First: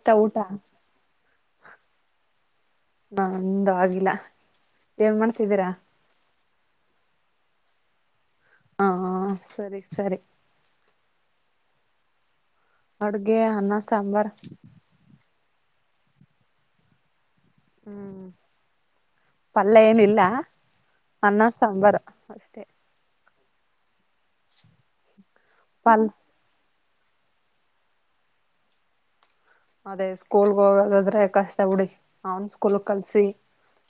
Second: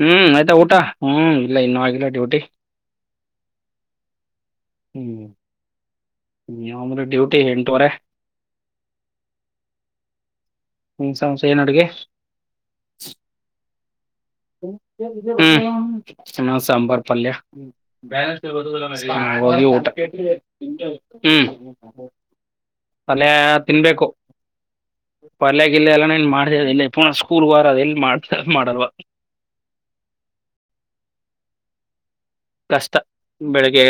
ಹ್ಮ್ ಆಯ್ತಾ ಊಟ, ಹ್ಮ್ ಇಲ್ಲ ಇನ್ನು ಆಗಿಲ್ಲ ಡ್ಯೂಟಿ. ನಂದಾಗಿಲ್ಲ. ಏನ್ ಹ್ಮ್ ಮಾಡ್ತಿದ್ದೀರಾ? [unintelligible] ಡ್ಯೂಟಿ ಎಂಟುವರೆ. ಹಾ ಸರಿ ಸರಿ. ಹ್ಮ ಸಂಸ ಏನು ಅಡ್ಗೆ? ಅಡ್ಗೆ ಅನ್ನ ಸಾಂಬಾರ. ಹ್ಮ್ ಅನ್ನ, ಸಾಂಬಾರ್, ಪಲ್ಯ. ಹ್ಮ್ ಹ್ಮಾ ಹೊಳ್ಗಿ ಊಟ, ಪಲ್ಯ ಏನಿಲ್ಲ ಅನ್ನ ಹೂಂ ಸಾಂಬಾರ್ ಅಷ್ಟೇ ಪಲ್ಯ ತಿನ್ಬೇಕು. ಪಲ್ಯಾಗಿಲ್ಯಾ ಎಲ್ಲ ಪಲ್ ನೀನ್ ಮಾಡ್ತ ಇಲ್ಲಿ ಪೂರ್ಣ ಸ್ಕೂಲ್ ಹೋದ್ರೆ ಅದೆಲ್ಲಿ ಮಾಡ್ತ ಮಾಡಲ್ವ? ಅದೇ ಸ್ಕೂಲ್ಗೆಗೋದಾದ್ರೆ ಕಷ್ಟ ಬುಡಿ. ಕಷ್ಟ ಬೆಳಿಗ್ಗೆ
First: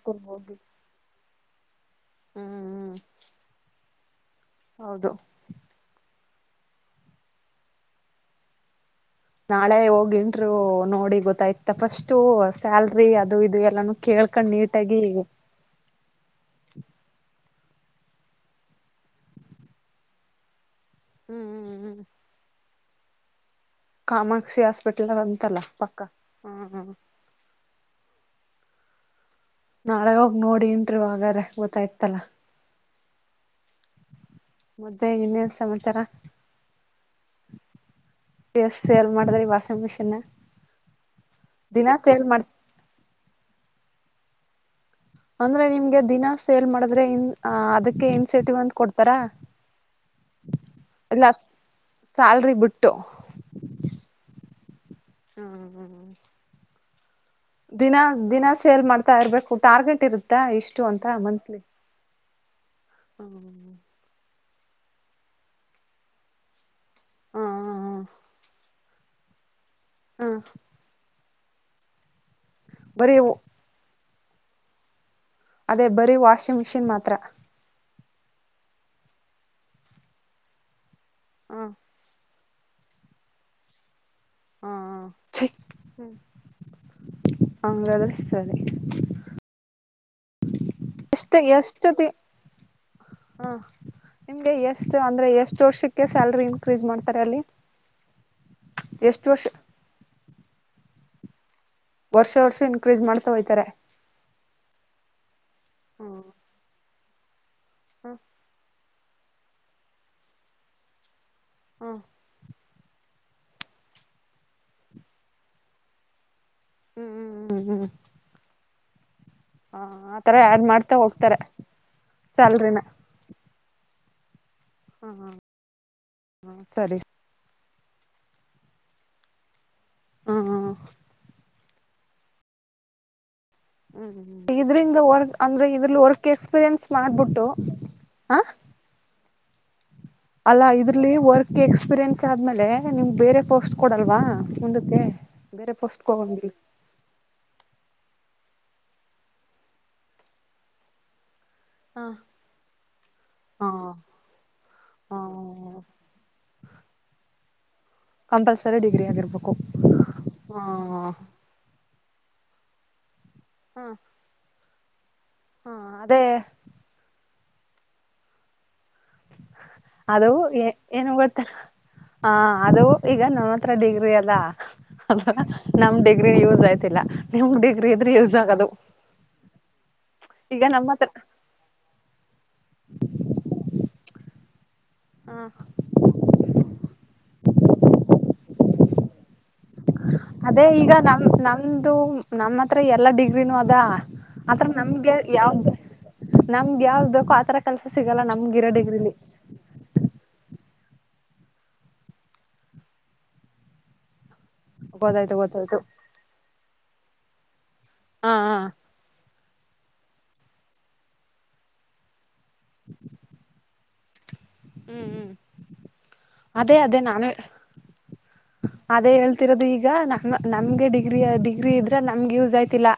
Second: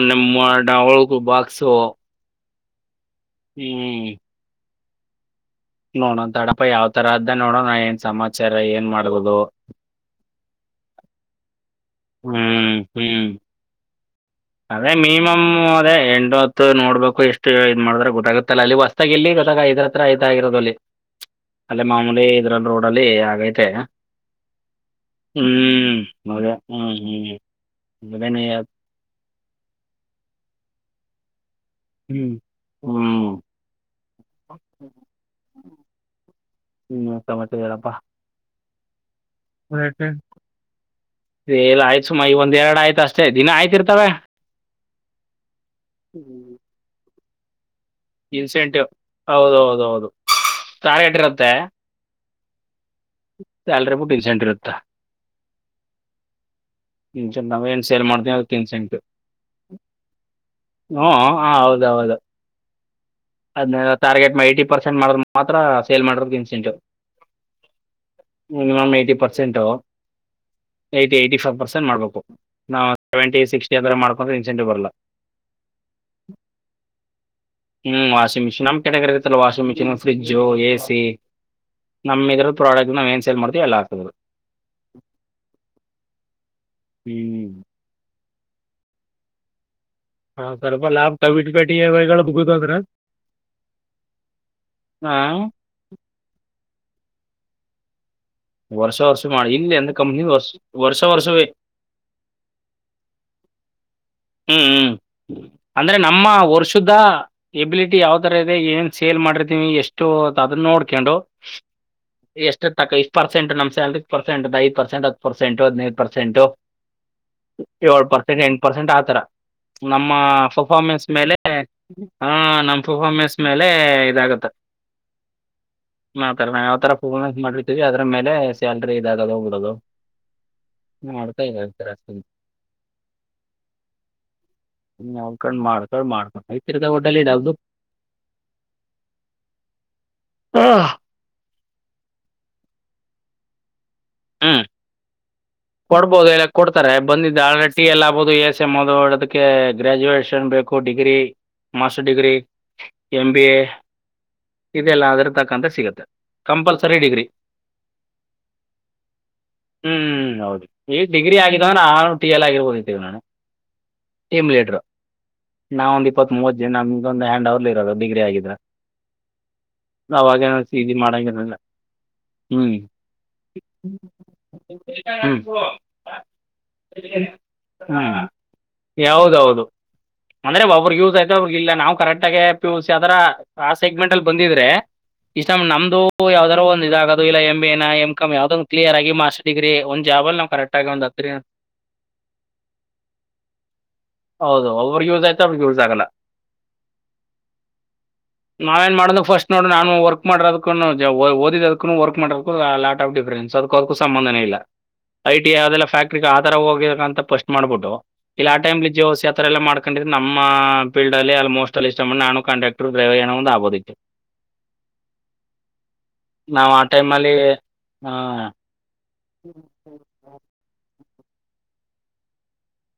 ಸ್ಕೂಲ್ ನಿಮ್ಮ ಹೋಗಿ ಹೂ ಡಹುಲ್ ಬಾಕ್ - ಸೊ ಹ್ಮ್. ಹ್ಮ್. ಹೌದು. ನೋೊಂದ ತಡಪ್ಪಾ ಯಾವ ತರ ಅ್ದ ನೋಡೋಣ ಏನ್ ಸಮಾಚಾರ ಏನ್ ಮಾಡ ನಾಳೆ ಹೋಗಿ. ಟ್ರೂ ನೋಡಿ ಗೊತ್ತಾಯ್ತು ಪಫಸ್ಟು ಹ್ಮ್ ಸ್ಯಾಲ್ರಿ ಹ್ಮ್ ಅದು ಇದು ಎಲ್ಲಾನು ಕೇಳ್ ಅದೇ ಮಿನಿಮಮ್ ಅದೇ ಎಂಟ ಹೊತ್ತು ನೋಡ್ಬೇಕು ಎಷ್ಟು ಮಾಡಿದ್ರ ಗೊತ್ತಾಗುತ್ತಲ್ಲ ಅಲ್ಲಿ ಹೊಸದಾಗ ಎಲ್ಲಿ ಗತ್ತಾಗ ಐದರತ್ರ ಆಯತ ಆಗಿರದ ಅಲ್ಲಿ. ಹ್ಮ್ ಹ್ಮ್ ಅಲ್ಲೇ ಹ್ಮ್ ಮಾಮೂಲಿ ಇದ್ರಲ್ಲಿ ರೋಡ್ ಹಾಗೈ. ಕಾಮಾಕ್ಷಿ ಹಾಸ್ಪಿಟಲ್ ಮ ಅಂತಲ್ಲ ಪಕ್ಕ ಮೌಲ್ಯ ಹ್ಮ್ ಹ್ಮ. ಬೆನ ಯ ನಾಳೆ ಹೋಗಿ ನೋಡಿ ಇಂಟರಿವ ಹಾಗಾದ ಮ ತೈತಲ್ಲ ಹ್ಮ್ ಹ್ಮ್ ಮದ್ದೆ ಇನ್ನೇ ಸಮಾಚಾರ ಇನ್ನೇನ್ ಎಸ್ ಸೇಲ್ ಮಾಡ್ [unintelligible] ಸೇಲ್ ದಿನಾ ಆಯ್ತು ಸುಮ ಈ ಮಾಡ್ ಒಂದ್ ಎರಡ್ ಆಯ್ತು ಅಷ್ಟೇ ದಿನ ಆಯ್ತಿರ್ ತವೇ ಅಂದ್ರೆ ನಿಮ್ಗೆ ದಿನಾ ಸೇಲ್ ಮಾಡಿದ್ರೆ ಎನ್ ಹ ಅದು ಇನ್ಸೆಂಟಿವ್ ಹೌದ್ ಹೌದೌದು ತಾರ್ಗೆಟ್ ಇಲ್ಲ ಇರುತ್ತೆ. ಸ್ಯಾಲ್ರಿ ಬಿಟ್ಟು ಸ್ಯಾಲ್ರಿ ಬಿಟ್ಟು ಇನ್ಸೆಂಟ್ ಇರುತ್ತೆ. ಹ್ಮ ಹ್ಮ್ ಇನ್ಸೆಂಟ್ ನಾವೇನ್ ದಿನಾ ಸೇಲ್ ಮಾಡ್ತೀವಿ ದಿನ ಅದಕ್ಕೆ ಸೇಲ್ ಇನ್ಸೆಂಟ್ ಮಾಡ್ತಾ ಇರ್ಬೇಕು ಟಾರ್ಗೆಟ್ ಇರುತ್ತಾ ಇಷ್ಟು ಅಂತ ಹ್ಞೂ ಮಂತ್ಲಿ. ಅದೀನೈಯ್ಧು ಟಾರ್ಗೆಟ್ ಮೈಟಿ ಪರ್ಸೆಂಟ್ ಮಾಡ್ರ್ ಮಾತ್ರ ಸೇಲ್ ಮಾಡೋರ್ಗ್ ಇನ್ಸೆಂಟಿವ್. ಹ್ಮ್ ಹ್ಮ್ ಹ್ಮ ಮಿನಿಮಮ್ ಎಟಿ ಪರ್ಸೆಂಟು ಹ್ಮ್ ಎಟಿ ಫೈವ್ ಪಸೆಂಟ್ ಮಾಡ್ಬೇಕು. ನಾವು ಸೆವೆಂಟಿ ಸಿಕ್ಸ್ಟಿ ಆ ತರ ಮಾಡ್ ಹಂಗೆ ಇನ್ಸೆಂಟಿವ್ ಬರಲ್ಲ. ಅದೇ ಬರೀ ವಾಷಿಂಗ್ ಮಿಷಿನ್ ಮಾತ್ರ ಹ್ಮ್ ವಾಷಿಂಗ್ ಮಿಷನ್ ನಮ್ ಕೆಟಗರಿ ಇತ್ತಲ್ಲ washing machine fridge A C ಹ್ಮ ನಮ್ಮ ಇದ್ರ ಪ್ರಾಡಕ್ಟ್ ನಾವ್ ಏನ್ ಸೇಲ್ ಮಾಡ್ತಿವ್ ಎಲ್ಲಾಕುದ್ರು. ಹಾ ಕ್ಷಿ ಹ್ಞೂ ಅಂಗಾದ್ರೆ ಸರಿ ಹಾ, ಸ್ವಲ್ಪ ಲಾಭ ಎಷ್ಟ ಕಮಿಟ್ಮೆಂಟ್ ಇ ಎಷ್ಟು ಎಮ್ ಸತಿ ಐಗಳು ಮುಗಿದಂದ್ರೆ ಹ ನಿಮ್ಗೆ ಎಷ್ಟು ಅಂದ್ರೆ ಹಾಂ ಎಷ್ಟು ವರ್ಷಕ್ಕೆ ಸ್ಯಾಲ್ರಿ ಇನ್ಕ್ರೀಸ್ ಮಾಡ್ ತರಲ್ಲಿ ವರ್ಷ ವರ್ಷ ಮಾಡಿ ಇಲ್ಲ ಅಂದ್ರ್ ಕಂಪನಿಲ್ ವರ್ಷ್ ವರ್ಷ ವರ್ಷವೇ ವರ್ಷ ವರ್ಷ ಇನ್ಕ್ರೀಸ್ ಮಾಡ್ತಾ ಹೋಯ್ತಾರೆ. ಹ್ಮ್ ಹ್ಮ್ ಅಂದ್ರೆ ಹ್ಮ್ ನಮ್ಮ ವರ್ಷದ ಎಬಿಲಿಟಿ ಹ್ಮ್ ಯಾವ್ತರ ಇದೆ ಏನ್ ಸೇಲ್ ಮಾಡಿರ್ತೀವಿ ಎಷ್ಟು ತ ಅದುನ್ ನೋಡ್ಕ್ಯಂಡು ಹ್ಮ ತಕ್ಕ ಇಷ್ಟ್ ಪರ್ಸಂಟ್ ನಮ್ ಸ್ಯಾಲ್ರಿಲಿ ಪರ್ಸೆಂಟ್ ಒಂದ್ ಐದ್ ಪಸೆಂಟ್ ಹತ್ತು ಪರ್ಸೆಂಟ್ ಹದಿನೈದು ಪರ್ಸೆಂಟು ಹ್ಮ್ ಹ್ಮ್ ಹ್ಮ್ ಏಳು ಪರ್ಸೆಂಟ್ ಏನ್ ಪರ್ಸೆಂಟ್ ಆ ತರ ಹ ನಮ್ಮ ಆತರ ಆಡ್ ಮಾಡ್ತಾ ಪರ್ಫಾರ್ಮೆನ್ಸ್ ಮೇಲೆ ಹೋಗ್ತಾರೆ ಹ ನಮ್ ಸ್ಯಾಲ್ರಿನ ಪರ್ಫಾರ್ಮೆನ್ಸ್ ಮೇಲೆ ಇದಾಗುತ್ತೆ. ಮಾ ಹಾ ತರ್ಮ ಯಾವ್ ತರ ಸರಿ ಕೂಗೊಣಂತ ಮಾಡ್ರಿ ಅದ್ರ ಮೇಲೆ ಸ್ಯಾಲ್ರಿ ಇದಾಗದ ಬುಡೋದು. ಹ್ಮ್ ಹ್ಮ್ ಅದ್ಕಾಗಿ ಹೇಳ್ ತರ ಸುನ್ ಹ್ಮ್ ಇದ್ರಿಂದ ವರ್ಕ್ ಅಂದ್ರೆ ಅಂದ್ರೆ ಇದ್ರಲ್ಲಿ ಮಾಡ್ಕೊಂಡ್ ವರ್ಕ್ ಮಾಡ್ಕೊಂಡ್ ಈ ಎಕ್ಸ್ಪೀರಿಯನ್ಸ್ ತಿರ್ಗಾ ಹೋಟೆಲ್ ಮಾಡ್ಬಿಟ್ಟು ಇದಾವ್ದು ಹ ಅಲ್ಲ ಇದ್ರಲಿ ವರ್ಕ್ ಎಕ್ಸ್ಪೀರಿಯೆನ್ಸ್ ಆದ್ಮೇಲೆ ಗೆ ನಿಮ್ ಬೇರೆ ಪೋಸ್ಟ್ ಕೊಡಲ್ವಾ ಹ್ಮ್ ಮುಂದುಕ್ಕೆ. ಕೊಡ್ಬೋದು ಎಲ್ಲ ಕೊಡ್ತಾರೆ ಬಂದಿದ್ದಾಳೆ ಟಿ ಎಲ್ಲಾ [unintelligible] ಎಸ್ ಎಡೋದಕ್ಕೆ ಗ್ರಾಜುಯೇಷನ್ ಬೇಕು ಡಿಗ್ರಿ ಹ master degree M B A ಹ ಇದೆಲ್ಲ ಹ ಅದರತಕ್ಕಂತೆ ಸಿಗತ್ತೆ. Compulsory degree. ಕಂಪಲ್ಸರಿ ಡಿಗ್ರಿ ಆಗಿರ್ಬೇಕು ಹ್ಮ್ ಇಗ್ ಡಿಗ್ರಿ ಆಗಿಲ್ಲದೋನ್ ಆ ಟಿ ಎಲ್ ಆಗರ್ಬೋದಿತ್ತೀಗ್ ನಾನು. ಹಾ ಟೀಮ್ ಲೀಡ್ರು. ಹಾ ನಾವ ಒಂದು ಅದೇ ಇಪ್ಪತ್ ಮೂವತ್ತ್ ಜಿನ್ ನಮ್ದೊಂದ ಅ ಅವ್ಲಿಲ್ಲ್ ಇರಲ್ಲ ಡಿಗ್ರಿ ಆಗಿದ್ರೆ. ಅದು ಅವಾಗೇನು ಏನು ಇದು ಏನು ಗೊತ್ತ ಮಾಡಂಗಿರಲಿಲ್ಲ ಹ ಹ್ಮ್ ಅದು ಈಗ ನಮ್ಮ ಹತ್ರ ಡಿಗ್ರಿ ಅದ ಅದ್ರ ಡಿಗ್ರಿ ಹ್ಮ ಇದ್ರೆ ಯೂಸ್ ಆಗದು ಯಾವದ ಹೌದು ಈಗ ಅಂದ್ರೆ ನಮ್ಮ ಒಬ್ಬ್ರಿಗೆ ಹತ್ರ ಯೂಸ್ ಆಯ್ತೆ ಒಬ್ರಿಗ್ ಇಲ್ಲ ನಾವು ಕರೆಕ್ಟ್ ಆಗೆ ಪಿ ಯು ಸಿ ಅದ್ರ ಆಸೆಗ್ ಮೆಂಟಲ್ ಬಂದಿದ್ರೆ ಹ ಇಷ್ಟ ನಮ್ದು ಯಾವ್ದಾರೂ ಒಂದ್ ಇದಾಗೋದು ಇಲ್ಲ ಎಂ ಏನ ಎಂ ಕಾಂ ಯಾವ್ದ ಒಂದು ಕ್ಲಿಯರ್ ಆಗಿ ಮಾಸ್ರ್ ಡಿಗ್ರಿ ಒಂದ್ ಜಾಬ್ ಅಲ್ಲಿ ನಾವು ಅದೇ ಕರೆಕ್ಟ್ ಆಗಿ ಈಗ ಒಂದ್ ನಮ ಹತ್ತಿರ ನಮ್ದು ನಮ್ಮ ಹತ್ರ ಎಲ್ಲ ಡಿಗ್ರಿನೂ ಅದ ಆತ್ರ ಹೌದು ಒಬ್ರಿಗೆ ನಮ್ಗೆ ಯೂಸ್ ಆಯ್ತು ಒಬ್ರಿಗೆ ಯಾವ್ದ ಯೂಸ್ ಆಗಲ್ಲ ನಮಗೆ ಯಾವ್ದ್ ಬೇಕೋ ಆತರ ಕೆಲ್ಸ ಸಿಗಲ್ಲ ನಮ್ಗಿರೋ ಡಿಗ್ರಿಲಿ. ಕುನು ಓದಿದದ್ಕುನು ವರ್ಕ್ ಮಾಡೋಕ್ಕು ಲಾಟ್ ಆಫ್ ಡಿಫ್ರನ್ಸ್ ಅದಕು ಅದಕ್ಕು ಸಂಂಧನೇ ಇಲ್ ಗೊತ್ತಾಯ್ತು ಐ ಟಿ ಗೊತ್ತಾಯ್ತು ಅದೆಲ್ಲ ಫ್ಯಾಟ್ರಿಗೆ ಆ ತರ ಹೋಗಿಬೇಕಂತ ಪಶ್ ಮಾಡ್ಬೋದ್ ಹಾ ಇಲ್ಲ ಹಾ ಆಟೈಮಲಿ ಜೆ ಒ ಸಿ ಆತರ ಎಲ್ಲ ಮಾಡ್ಕೊಂಡಿದ್ರೆ ನಮ್ಮ ಫೀಲ್ಡ್ ಅಲ್ಲಿ ಅಲ್ಲಿ ಮೋಸ್ಟ್ ಅಲ್ಲಿ ಇಷ್ಟ ಟೈಮಲ್ ನಾನು ಕಂಡಕ್ಟರ್ ಡ್ರೈವರ್ ಏನೋ ಒಂದ್ ಆಬೋದಿತ್ತು. ಹ್ಮ್ ಹ್ಮ್ ನಾವು ಅದೇ ಆ ಅದೇ ಟೈಮಲ್ಲಿ ನಾನು ಹಾ ಅದೇ ಹೇಳ್ತಿರೋದು ಈಗ ನ ನಮ್ಗೆ ಡಿ ಡಿಗ್ರಿಯ ಡಿಗ್ರಿ ಇದ್ರ ನಂಗ್ ಯುಜ್ ಅಯ್ ತಿಲ್ಲಾ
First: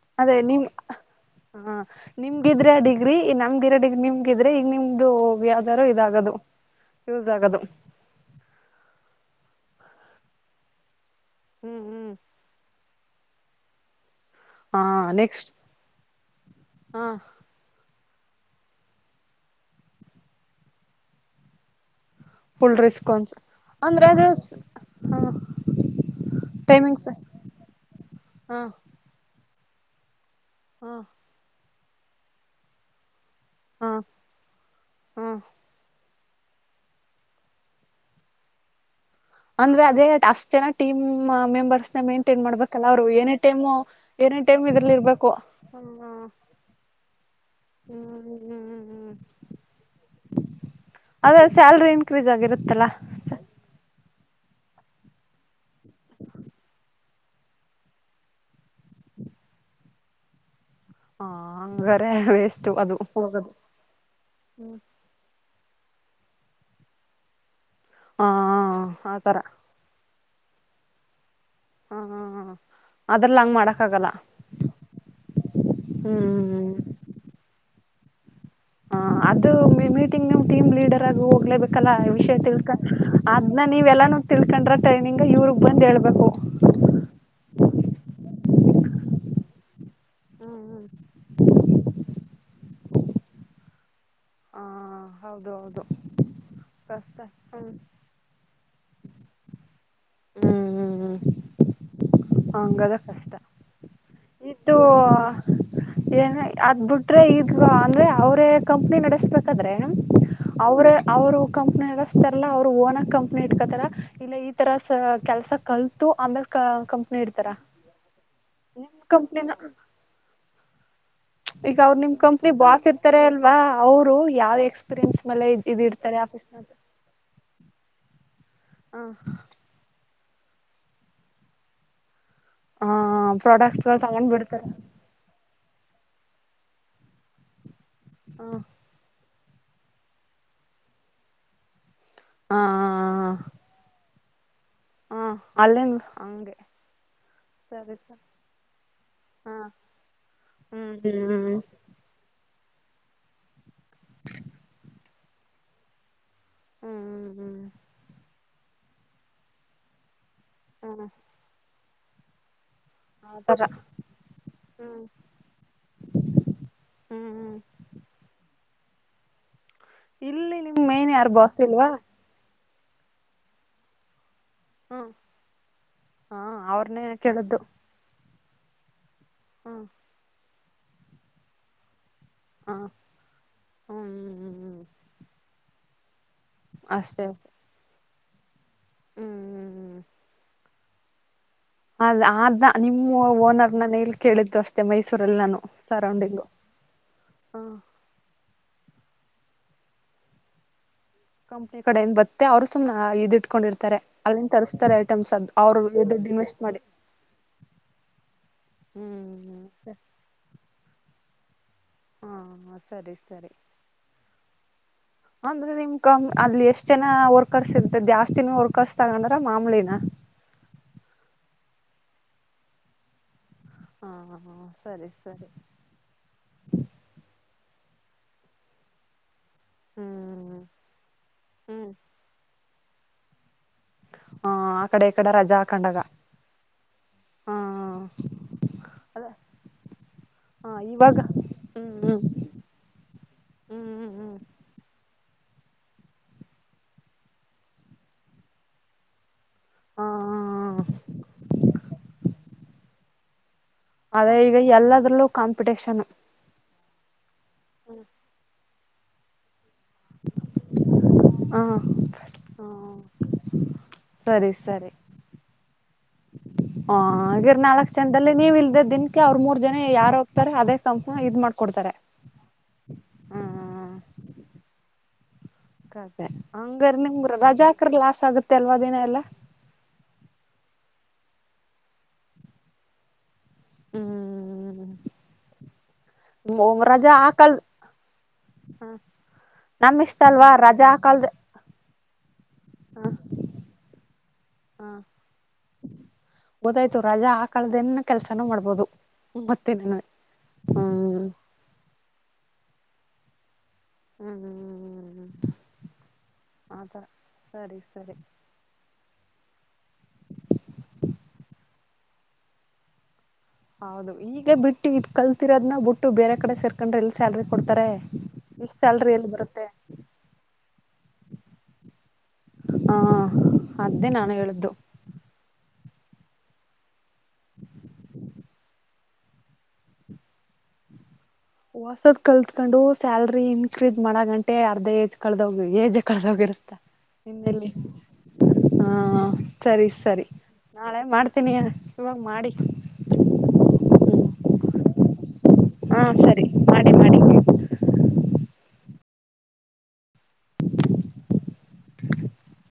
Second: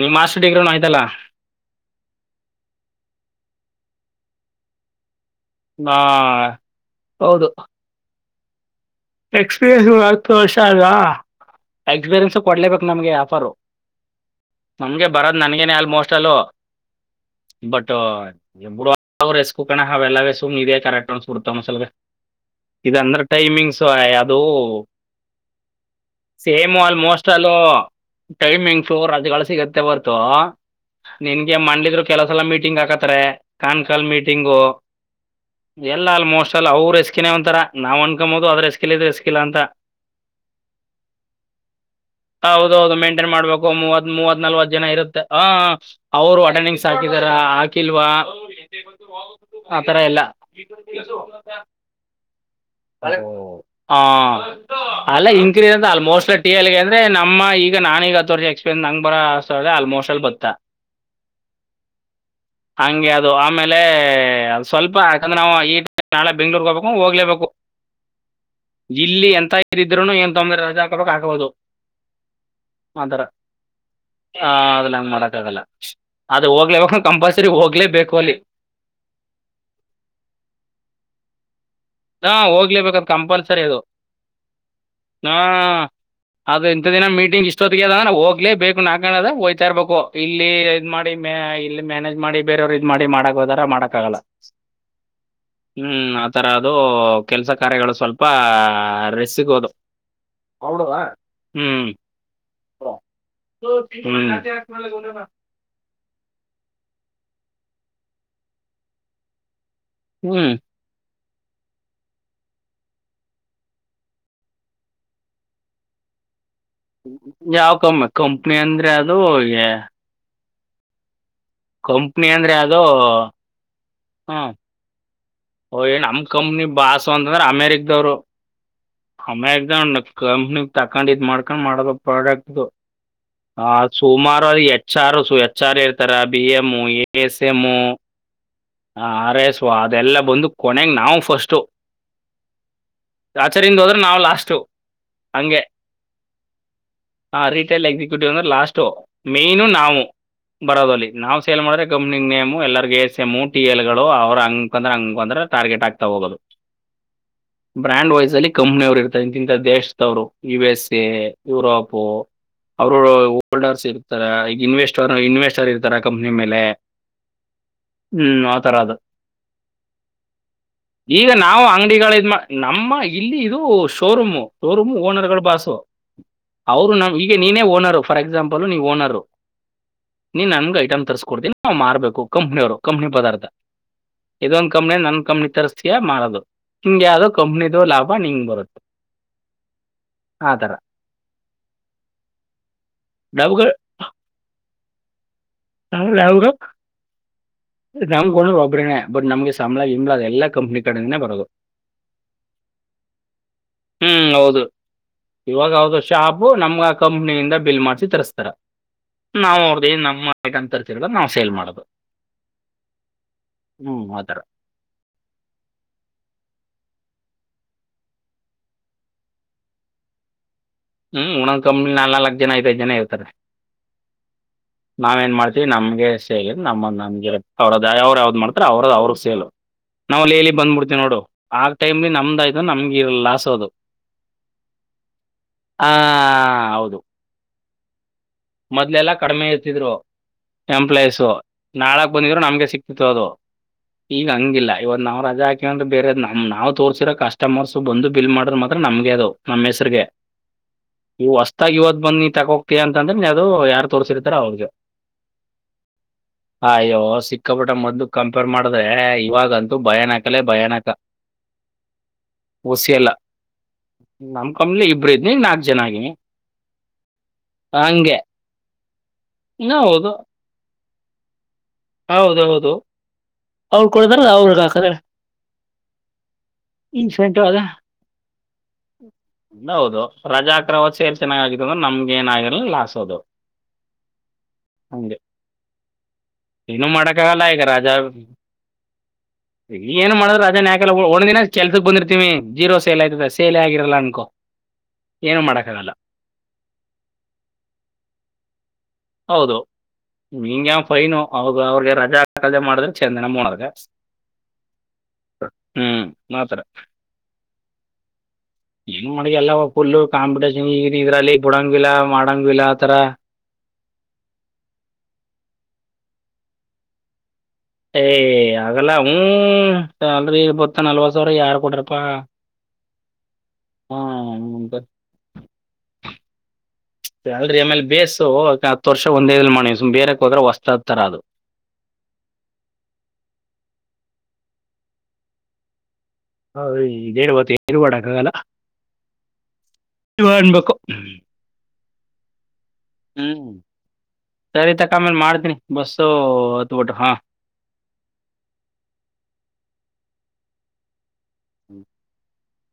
ನಿಮ್ಮ ಅದೇ ಮಾಸ್ಟರ್ ನಿಂಗ್ ಡಿಗ್ರಿನೂ ಆಯ್ತಲ್ಲ ಹ ನಿಮ್ಗ್ ಇದ್ರೆ ಆ ಡಿಗ್ರಿ ನಮ್ಗ ದಿರೆ ಡಿಗ್ ನಿಮ್ಗ ಇದ್ರೆ ಈಗ ನಿಮ್ದು ಯಾದಾರೂ ಆ, ಇದಾಗದು ಯೂಸ್ ಹೌದು ಆಗದು ಎಕ್ಸ್ಪೀರಿಯನ್ಸ್ ಹತ್ತು ವರ್ಷ ಅಲಾ ಹ್ಮ್ ಹ್ಮ್ ಎಕ್ಸ್ಪೀರಿಯೆನ್ಸ್ ಕೊಡಲೇಬೇಕ್ ನಮಗೆ ಆಫರು ಹಾ ನಮಗೆ ಬರದ್ ನೆಕ್ಸ್ಟ್ ನನ್ಗೇನೆ ಆಲ್ಮೋಸ್ಟ್ ಆಲು ಹಾ ಬಟ್ ಬಟ್ಟು ಏ ಬುಡು ಅವ ರೆಸ್ಕು ಕಣಾ ಅವೆಲ್ಲವೆ ಸುಮ್ ಇದೆ ಕರೆಕ್ಟ್ ಅನ್ಸ್ಬಿಡ್ತ ಒಂದ್ ಒಂದ್ ಸಲವೇ ಫುಲ್ ಇದ ಅಂದ್ರ ರಿಸ್ಪಾನ್ಸ್ ಟೈಮಿಂಗ್ಸ್ ಸೋ ಅಯ್ ಅದು ಹ ಸೇಮ್ ಟೈಮಿಂಗ್ಸ್ ಆಲ್ಮೋಸ್ಟ್ ಆಲ್ ಹಾ ಟೈಮಿಂಗ್ ಫ್ಲೋರ್ ಅದೇ ಸಿಗಲ ಸಿಗುತ್ತೆ ಹೊರ್ತು ಹಾ ನಿನ್ಗೆ ಮಂಡಿ ಇದ್ರು ಕೆಲವ್ ಸಲಾ ಮೀಟಿಂಗ್ ಹಾಕತ್ತಾರೆ ಕಾನ್ ಹಾ ಸಾಲ್ ಮೀಟಿಂಗು ಹಾ ಎಲ್ ಆಲ್ ಆಲ್ಮೋಸ್ಟ್ ಆಲ್ ಅವರು ರಿಸ್ಕಿನೆ ಒಂತರ ನಾವ್ ಅನ್ಕೊಬಹುದು ಆದ್ರೆ ಇಲ್ಲಿಯೀದೆ ಹಸ್ ಅಂದ್ರೆ ಅದೆಯ ಅಷ್ಟ ಜನ ಟೀಮ್ ಮೆಂಬರ್ಸ್ ಮೆಂಟೇನ್ ಮಾಡಬೇಕಲ್ಲಾ ಹೌದೌದು ಅವರು ಮೇಂಟೈನ್ ಎನಿ ಮಾಡ್ಬೇಕು ಟೈಮು ಮೂವತ್ ಎನಿ ಮೂವತ್ ಟೈಮು ನಲ್ವತ್ ಜನ ಇದರಲ್ ಇರುತ್ತೆ ಇರಬೇಕು ಅ ಆ ಅವರು ಅಟೆಂಡೆನ್ಸ್ ಹಾಕಿದಾರ ಹಾಕಿಲ್ವಾ ಹ್ಮ್ ಹ್ ಆತರ ಎಲ್ಲ ಅದೇ ಸ್ಯಾಲರಿ ಇಂಕ್ರೀಸ್ ಆಗಿರತ್ ಅಲಾ ಹಾಂ ಅಲ್ಲ ಇನ್ಕ್ರೀಸ್ ಅಂದಾ ಆಲ್ಮೋಸ್ಟ್ ಟಿ ಎಲ್ಗೆ ಅಂದ್ರೆ ನಮ್ಮ ಈಗ ನಾನೀಗ ಹತ್ತ ವರ್ಷಾ ಎಕ್ಸ್ಪೀರಿಯನ್ಸ್ ನಂಗ್ ಬರಾ ಆರ್ ಸಾವರಾ ಆಲ್ಮೋಸ್ಟ್ ಆಲ್ ಬತ್ತಾ ಹಂಗಾರೆ ವೇಸ್ಟು ಹಂಗೆ ಅದು ಹೋಗೋದು ಆಮೇಲೆ ಸ್ವಲ್ಪ ಯಾಕಂದ್ರ ಈಗಾ ನಾವು ಈ [unintelligible] ಬೆಂಗ್ಳೂರ್ಗೆ ಹೋಗಬೇಕು ಹ್ಮ್ ಹೋಗ್ಲೇಬೇಕು [unintelligible] ಹ ಇಲ್ಲಿ ಆತರ ಎಂತ ಇದರಿದ್ರೂನು ಎ ತುಂಬಿರಿ ರಜಾ ಹಾಕ್ಬೇಕು ಆಗ್ಬಹದು ಹ ಆತರ ಅದ್ರಲ್ಲಿ ಹಂಗ್ ಮಾಡಕ್ ಆಗಲ್ಲ ಹ ಅದಲ್ಲಂಗ ಮಾಡಕ ಆಗಲ್ಲ ಅದು ಹ್ಮ್ ಹೋಗ್ಲೇಬೇಕು ಕಂಪಲ್ಸರಿ ಹೋಗ್ಲೇಬೇಕು ಕೊಲಿ ಹಾ ಅದು ಮೀ ಮೀಟಿಂಗ್ನು ಟೀಮ್ ಲೀಡರ್ ಆಗ್ ಹೋಗ್ಲೇಬೇಕಲ್ಲಾ ಹಾ ವಿಷಯ ತಿಳ್ಕ ಹೋಗ್ಲೇಬೇಕದು ಅದ್ನ ಕಂಪಲ್ಸರಿ ಅದು ನೀವೆಲ್ಲಾನು ತಿಳ್ಕೊಂಡ್ರ ಟ್ರೈನಿಂಗ್ ಹಾ ಇವ್ರಗ್ ಬಂದ್ ಹೇಳ್ಬೇಕು ಅದು ಇಂಥ ದಿನ ಮೀಟಿಂಗ್ ಇಷ್ಟೊತ್ತಿಗೆ ಅದಾ ಹೋಗ್ಲೇ ಬೇಕು ನಾಕಣದ ಹೋಯ್ತಾ ಇರ್ಬೇಕು ಇಲ್ಲಿ ಹ್ಮ್ ಇದ್ ಹ್ಮ್ ಮಾಡಿ ಮ್ಯ ಇಲ್ಲಿ ಮ್ಯಾನೇಜ್ ಮಾಡಿ ಬೇರೆಯವ್ರ ಮಾಡಿ ಮಾಡಕ್ ಹೋದಾರ ಮಾಡಕ್ಕಾಗಲ್ಲ ಹಾ ಹೌದು ಹೌದು ಹ್ಮ್ ಆತರ ಅದು ಕಷ್ಟ ಕೆಲ್ಸ ಹ್ಮ್ ಕಾರ್ಯಗಳು ಆ ರೆಸ್ಟ್ ಸಿಗೋದು ಹ್ಮ್ ಹ್ಮ್ ಹ್ಮ್ ಹಂಗದ ಕಷ್ಟ ಇದು ಏನ್ ಅದ್ ಬಿಟ್ರೆ ಇ ಹ ಅಂದ್ರೆ ಅವ್ರೇ ಕಂಪ್ನಿ ನಡೆಸ್ಬೇಕಾದ ಹ್ಞೂ ಅವರ ಅವರು ಕಂಪ್ನಿ ಅಸ್ತಾರಲ್ಲಾ ಅವ್ರು ಓನ ಕಂಪ್ನಿ ಇಟ್ಕತಾರ ಇಲ್ಲ ಈ ತರ ಕೆಲಸ ಕಲ್ ತು ಆಮೇಲೆ ಕಂಪ್ನಿ ಇಡ್ತಾರ ಯಾವ ಕ ಕಂಪ್ನಿ ಅಂದ್ರೆ ನಿಮ್ ಅದು ಕಂಪ್ನಿನ [unintelligible] ಈಗ ಅವರು ನಿಮ್ ಕಂಪ್ನಿ ಅಂದರೆ ಅದು ಬಾಸ್ ಇರ್ತಾರೆ ಅಲ್ವಾ ಅವರು ಯಾವ್ ಎಕ್ಸ್ಪೀರಿಯನ್ಸ್ ಮೇಲೆ ಇದ್ ಓ ಏ ಇಡ್ತಾರೆ ನಮ್ ಆಫೀಸ್ ಕಂಪ್ನಿ ನ ಭಾಸ ಅಂತಂದ್ರೆ ಅಮೇರಿಕ್ವ್ರು ಹಮ್ಮ ಜ [inaudible] ಕಂಪ್ನಿ ತಕೊಂಡ ಇದ್ ಮಾಡ್ಕೊಂಡು ಮಾಡೋದ ಪ್ರಾಡಕ್ಟ್ ಇದು ಹ ಹ ಪ್ರಾಡಕ್ಟ್ ಗಳು ತಗೊಂಡ್ ಸೋಮಾರು ಅದು ಬಿಡ್ತಾರೆ ಎಚ್ ಸಾರು ಚಾರ ತರಾ ಬಿ ಎಮ ಎಸ್ ಎಮ್ಊ ಹಾ ಆರ್ ಎಸ್ ಅದೆಲ್ಲ ಬಂದು ಕೊನೆಗ ನಾವು ಫಸ್ಟ್ ಹ ಆಚರಿಂದ ಹೋದ್ರೆ ನಾವವು ಲಾಸ್ ಅಷ್ಟು ಹ ಹಂಗೆ ಅಲ್ಲಿಂದ ಹಂಗೆ ಹ ರಿಟೇಲ್ ಸರಿ ಸರ್ ಎಕ್ಸಿಕ್ಯೂಟಿವ್ ಅಂದ್ರೆ ಲಾಸ್ಟ ಹಾ ಮೈ್ನು ನಾವು ಹ್ಮ್ ಬರೋದಲ್ಲಿ ನಾವು ಹ್ಮ್ ಸೇಲ್ ಮಾಡಿದ್ರೆ ಕಂಪ್ನಿ ನೇಮ್ [unintelligible] ಎಲ್ಲರಿಗೆ ಸಮೋಟ್ [unintelligible] ಟಿ ಎಲ್ ಗಳು ಅವ್ರ ಅಂಕ್ ಅಂದ್ರಂಗ ಒಂದ್ರೆ ಟಾರ್ಗೆಟ್ ಆಗ್ತಾ ಹೋಗೋದು ಹ್ಮ್ ಬ್ರ್ಯಾಂಡ್ ವೈಸ್ ಅಲ್ಲಿ ಕಂಪ್ನಿ ಅವರು ಇರ್ತ ಇಂತ ದೇಶಸ್ ಅವರು ಯು ಎಸ್ ಎ ಯುರೋಪ್ ಪೋ ಅವರು ಆತರ ಓಲ್ಡರ್ಸ್ ಇರ್ತಾರೆ ಈ ಹ್ಮ್ ಇನ್ವೆಸ್ಟರ್ ಇನ್ವೆಸ್ಟರ್ ಇರ್ತಾರ ಕಂಪ್ನಿ ಮೇಲೆ ಹ್ಮ್ ಹ್ಮ್ ಹ್ಮ್ ಆತರ ಅದು ಇಲ್ಲಿ ನಿಮ್ ಮೇನ್ ಯಾರು ಈಗ ನಾವು ಬಾಸಿಲ್ವಾ ಅಂಗಡಿಗಳ ಇದ್ ಮಾ ನಮ್ಮ ಇಲ್ಲಿ ಇದು ಶೋರೂಮು ಶ್ಟೋರೂಮ್ ಹ್ಮ್ ಓನರ್ಗಳು ಬಾಸು ಹಾ ಅವರು ಅವ್ರನೇ ನಮ ಈಗೆ ನೀನೇ ಓನರ್ ಫಾರ್ ಎಕ್ಸಾಂಪಲ್ ಲು ನೀವು ಓನರ್ರು ಹ್ಮ ನೀನ್ ನನ್ ಐಟಮ್ ತರಿಸಸ್ಕಡ್ತೀನಿ ನಾನ್ ಮಾರ ಬೇಕು ಕಂಪನ ಅವರ ಹಾ ಕಂಪನ ಪದಾರ್ಥ ಹ್ಮ್ [unintelligible] ಹ್ಮ್ ಇದೊಂದು ಹ್ಮ್ ಕಂನಿ ನ ಕಂನಿ ತರಿಸ ಮಾಡೋದು ಹಂಗಗೆ ಅಷ್ಟೇ ಯಾವ್ದೋ ಅಷ್ಟೇ ಕಂಪ್ನಿದು ಲಾಭ ಬಿಂಗ್ ಬರುತ್ತೆ ಹ್ಮ್ ಹ್ಮ್ ಹ್ಮ್ ತರ ಅ ಆದ ನಿಮ್ಮ ಓನರ್ ನಾನ ಎಲ್ಲಿ ಕೇಳಿದ್ದು ಅಷ್ಟೆ ಮೈಸೂರಲ್ಲಿ ನಾನು ಸರೌಂಡಿಂಗು ಹ ನಾಮ ಕಣ ರ [inaudible] ಬಟ್ ನಮಗೆ ಸಳ ಇ ಎಲ್ಲ ಕಂಪನಿ ಬದು ಕಂಪ್ನಿ ಕಡೆಯಿಂದ ಬತ್ತೆ ಅವರು ಸುಮ್ನೆ ಇದ್ ಇಟ್ಕೊಂಡಿರ್ತಾರೆ ಹ್ಮ್ ಅಲ್ಲಿಂದ ಹೌದು ತರಿಸ್ತಾರೆ ಐಟಮ್ಸ್ ಅದು ಅವ್ರು ಇವಾಗ ದುಡ್ಡು ಶಾಪ್ ಇನ್ವೆಸ್ಟ್ ನಮ್ಗ ಮಾಡಿ ಆ ಕಂಪ್ನಿಯಿಂದ ಬಿಲ್ ಮಾಡ್ಸಿ ತರಿಸಸ್ತಾರ ನಾವು ಹ್ಮ್ ಅವ್ರದ ನಮ್ಮ ಅಂತ ತರ್ತಿರ ನಾವು ಸೇಲ್ ಮಾಡೋದು ಹಾ ಸರಿ ಸರಿ ಹ್ಮ್ ಆ ಥರ ಅಂದ್ರೆ ನಿಮ್ ಕ ಅಲ್ಲಿ ಎಷ್ಟ ಜನ ರ್ ಕರ್ಸಿರ್ತ ಜಾಸ್ತಿನ ಹೊರ್ಕರ್ಸ ತಗೊಂಡ್ರ ಮಾಮೂಲಿನ ಹ್ಮ್ ಒಣಂದ್ ಕಂಪ್ನಿಲ್ ನಾಲ್ ನಲ್ಕ ಜನ ಐದೈದ್ ಜನ ಇರ್ತಾರೆ. ಹಾ ಹಾ ಸರಿ ನಾವೇನ್ ಸರಿ ಮಾಡ್ತೀವಿ ನಮ್ಗೆ ಸೇರಿ ನಮ್ಮ ನಮಗಿರತ್ತ ಅವ್ರದ ದಯ ಅವ್ರ ಯಾವ್ದ್ ಮಾಡ್ತರ್ ಅವ್ರದ್ ಅವ್ರಗ್ ಸೇಲು. ನಾವು ಅಲ್ಲಿ ಎಲ್ಲಿ ಹ್ಮ್ ಬಂದ್ಬಿಡ್ತೀವಿ ನೋಡು ಆ ಹ್ಮ್ ಟೈಮ್ಲಿ ನಮ್ದಾಯ್ ಇದು ನಮ್ಗೆ ಇ ಲಾಸ್ ಅದು ಹಾ ಅ ಕಡೆ ಕಡೆ ರಜಾ ಹ ಹಾಕೊಂಡಾಗ ಹೌದು ಹ ಮೊದ್ಲೆಲ್ಲಾ ಅದ ಕಡಿಮೆ ಇರ್ತಿದ್ರು ಹ ಇವಾಗ ಎಂಪ್ಲಾಯೀಸು ಹ್ಮ್ ನಾಳಕ್ ಬಂದಿದ್ರು ಹ್ಮ್ ನಮ್ಗೆ ಸಿಕ್ತಿತ್ತು ಅದು ಹ್ಮ್ ಹ್ಮ್ ಈಗ ಹ್ಮ್ ಹಂಗಿಲ್ಲ ಇವಂದು ನಾವ್ ರಜಾ ಹಾ ಯ್ರೆ ಬೇರೆ ನಾವು ತೋರ್ಸಿೋ ಕಟಮರ್ಸ್ ಬಂದು ಬಿಲ್ ಮಾಡ್ರ ಮಾತ್ರ ನಮ್ಗೆ ಅದುಾವ ನಮ್ಮ ಹೆಸಗೆ ಹ ಇವು ಹೊಸತಾಗ ಇವತ್ ಬನ್ನಿ ತಗೋಗ್ತಿಯ ಅಂತ ದು ಯಾರು ತೋರಿಸಿರ್ತಾರ ಅದೇ ಈಗ ಅವ್ರಿಗೆ ಎಲ್ಲದ್ರಲ್ಲೂ ಕಾಂಪಿಟೇಷನ್ ಅಯ್ಯೋ ಸಿಕ್ಕಬಿಟ್ಟ ಮೊದ ಕಂಪೇರ್ ಮಾಡಿದೆ ಇವಾಗಂತ ಭಯಾನಕಲ್ಲೇ ಭಯಾನಕ ಹ ಹಸಿಯಲ್ಲ ನಮ್ ಕಮ್ಮಲೆ ಇಬರು ಾಕು ಜನಾಗಿಿ ಹಾ ಗಿರ್ ನಾಲ್ಕು ಜನದಲ್ಲಿ ನೀವ ಇಲ್ದೆ ದಿನಕ್ಕೆ ಅವ್ರ ಮೂರ್ ಹ್ಮ್, ಜನ ಹೌದು ಯಾರು ಹೋಗ್ತಾರೆ ಅದೇ ತಪಾ ಇದ ಮಾಡ ಹೌದೌದು ಅವರು ಕೊಡತಾರ ಅವ್ರಗ ಹಾಕದ್ರ ಕದೆ ಹಂಗ್ರ ನಿಂಗ ಅದ ರಜಾ ಅಕ್ರ ಗ ಲಾಸ್ ಆಗುತ್ತೆ ಅಲ್ವ ದಿನ ಎಲ್ಲ ಸೇರ್ ಚೆನ್ನಾಗಿಗತ್ತು ಅಂದ್ರ ನಮಗೆ ಏನ ಆಗರಲ್ಲ ಲಾಸ್ ಅದೊ ಹ್ಮ್ ಹಂಗೆ ಏನು ರಜಾ ಮಾಡಕ ಆಗಲ್ಲ ಹಾಕಲ್ ಈಗ ರಾಜ ಹ ಈಗ ನಮ್ ಏನ್ ಇಷ್ಟ ಮಾಡುದ ಅಲ್ವಾ ರಾಜ ರಜಾ ಯಾಕಲ್ಲ ಒಂದ ಹಾಕಲ್ದ ದಿನ ಕೆಲ್ಸಕ್ ಬಂದಿರ್ತೀವಿ ಜೀರೋ ಸೇಲ್ ಆಯ್ತದ ಸೇಲ್ ಆಗ ಕಿರಲ್ಲ ಆನ್ಕೊ ಹಾ ಗೊತ್ತಾಯ್ತು ರಜಾ ಆ ಹಾಕಳ್ದೇನೇನು ಕೆಲ್ಸನೂ ಮಾಡ್ಬೋದು ಹೌದು ಮತ್ತಿನ್ನ್ ಹಿಂಗೆ ಫೈನು ಹ್ಮ್. ಹೌದು ಅವ್ರಿಗೆ ರಜಾ ಹಾಕಳ್ದೆ ಮಾಡಿದ್ರೆ ಚೆಂದ ನಮ್ ಓನರ್ಗ. ಹ್ಮ್ ಹ್ಮ್ ಹ್ಮ್ ಮಾತ್ರ ಆತರ ಸರಿ ಸರಿ ಏನ್ ಮಾಡ್ಗ್ಯಲ್ಲವ ಫುಲ್ ಕಾಂಪಿಟೇಷನ್ ಈದ್ ಇದ್ರಲ್ಲಿ ಬಿಡಂಗಲ್ಲಾ ಮಾಡಂಗಿಲ್ಲ ಆ ತರ ಹೌದು ಈಗ ಬಿಟ್ಟು ಇದ್ ಕಲ್ತಿರೋದ್ನ ಬಿಟ್ಟು ಬೇರೆ ಕಡೆ ಸೇರ್ಕೊಂಡ್ರೆ ಎಲ್ ಸ್ಯಾಲ್ರಿ ಕೊಡ್ತಾರೆ ಏಯ ಇಷ್ಟ್ ಹಾಗಲ್ಲ ಹ್ ಸ್ಯಾಲ್ರಿ ಎಲ್ಲಿ ಬರುತ್ತೆ ಸ್ಯಾಲ್ರಿ ಗೊತ್ತ ನಲ್ವತ್ತ್ ಸಾವಿರ ಯಾರು ಕೊಟ್ರಪ್ಪಾ ಹ ಹ್ಮ ಅದೇ ನಾನು ಹೇಳಿದ್ದು ಉಂಡೆ ಸ್ಯಾಲ್ರಿ ಆಮೇಲೆ ಬೇಸು ಅದ್ಕೆ ಹತ್ ವರ್ಷ ಒಂದೇಲ್ ಇಲ್ ಮಾಡಿನ್ ಸುಮ್ ಬೇರೆಕ್ ಹೋದ್ರೆ ಹೊಸ್ತತರ ಅದು. ವಸದ್ ಕಲ್ತ್ಕೊಂಡು ಸ್ಯಾಲ್ರಿ ಇನ್ಕ್ರೀಸ್ ಮಾಡಗಂಟೆ ಅರ್ಧ ಏಜ್ ಕಳ್ದೋಗ್ ಏಜೆ ಕಳ್ದೋಗಿರುತ್ತೆ ಹೌದು, ಇದೇನು ಗೊತ್ತು ಇನ್ನೆಲ್ಲಿ ಏನು ಮಾಡೋಕ್ಕಾಗಲ್ಲ ಹಾ ಸರಿ ಸರಿ ನೀವು ಅನ್ಬೇಕು ನಾಳೆ ಮಾಡ್ತೀನಿ ಇವಾಗ್ ಮಾಡಿ ಹ್ಞೂ ಸರಿ ತಕ ಆಮೇಲೆ ಮಾಡ್ತೀನಿ ಬಸ್ಸು ಹ್ಮ್ ಸರಿ ಹಾಗೆ ಹತ್ಬಿಟ್ಟು ಮಾಡಿ. ಹಾಂ [inaudible]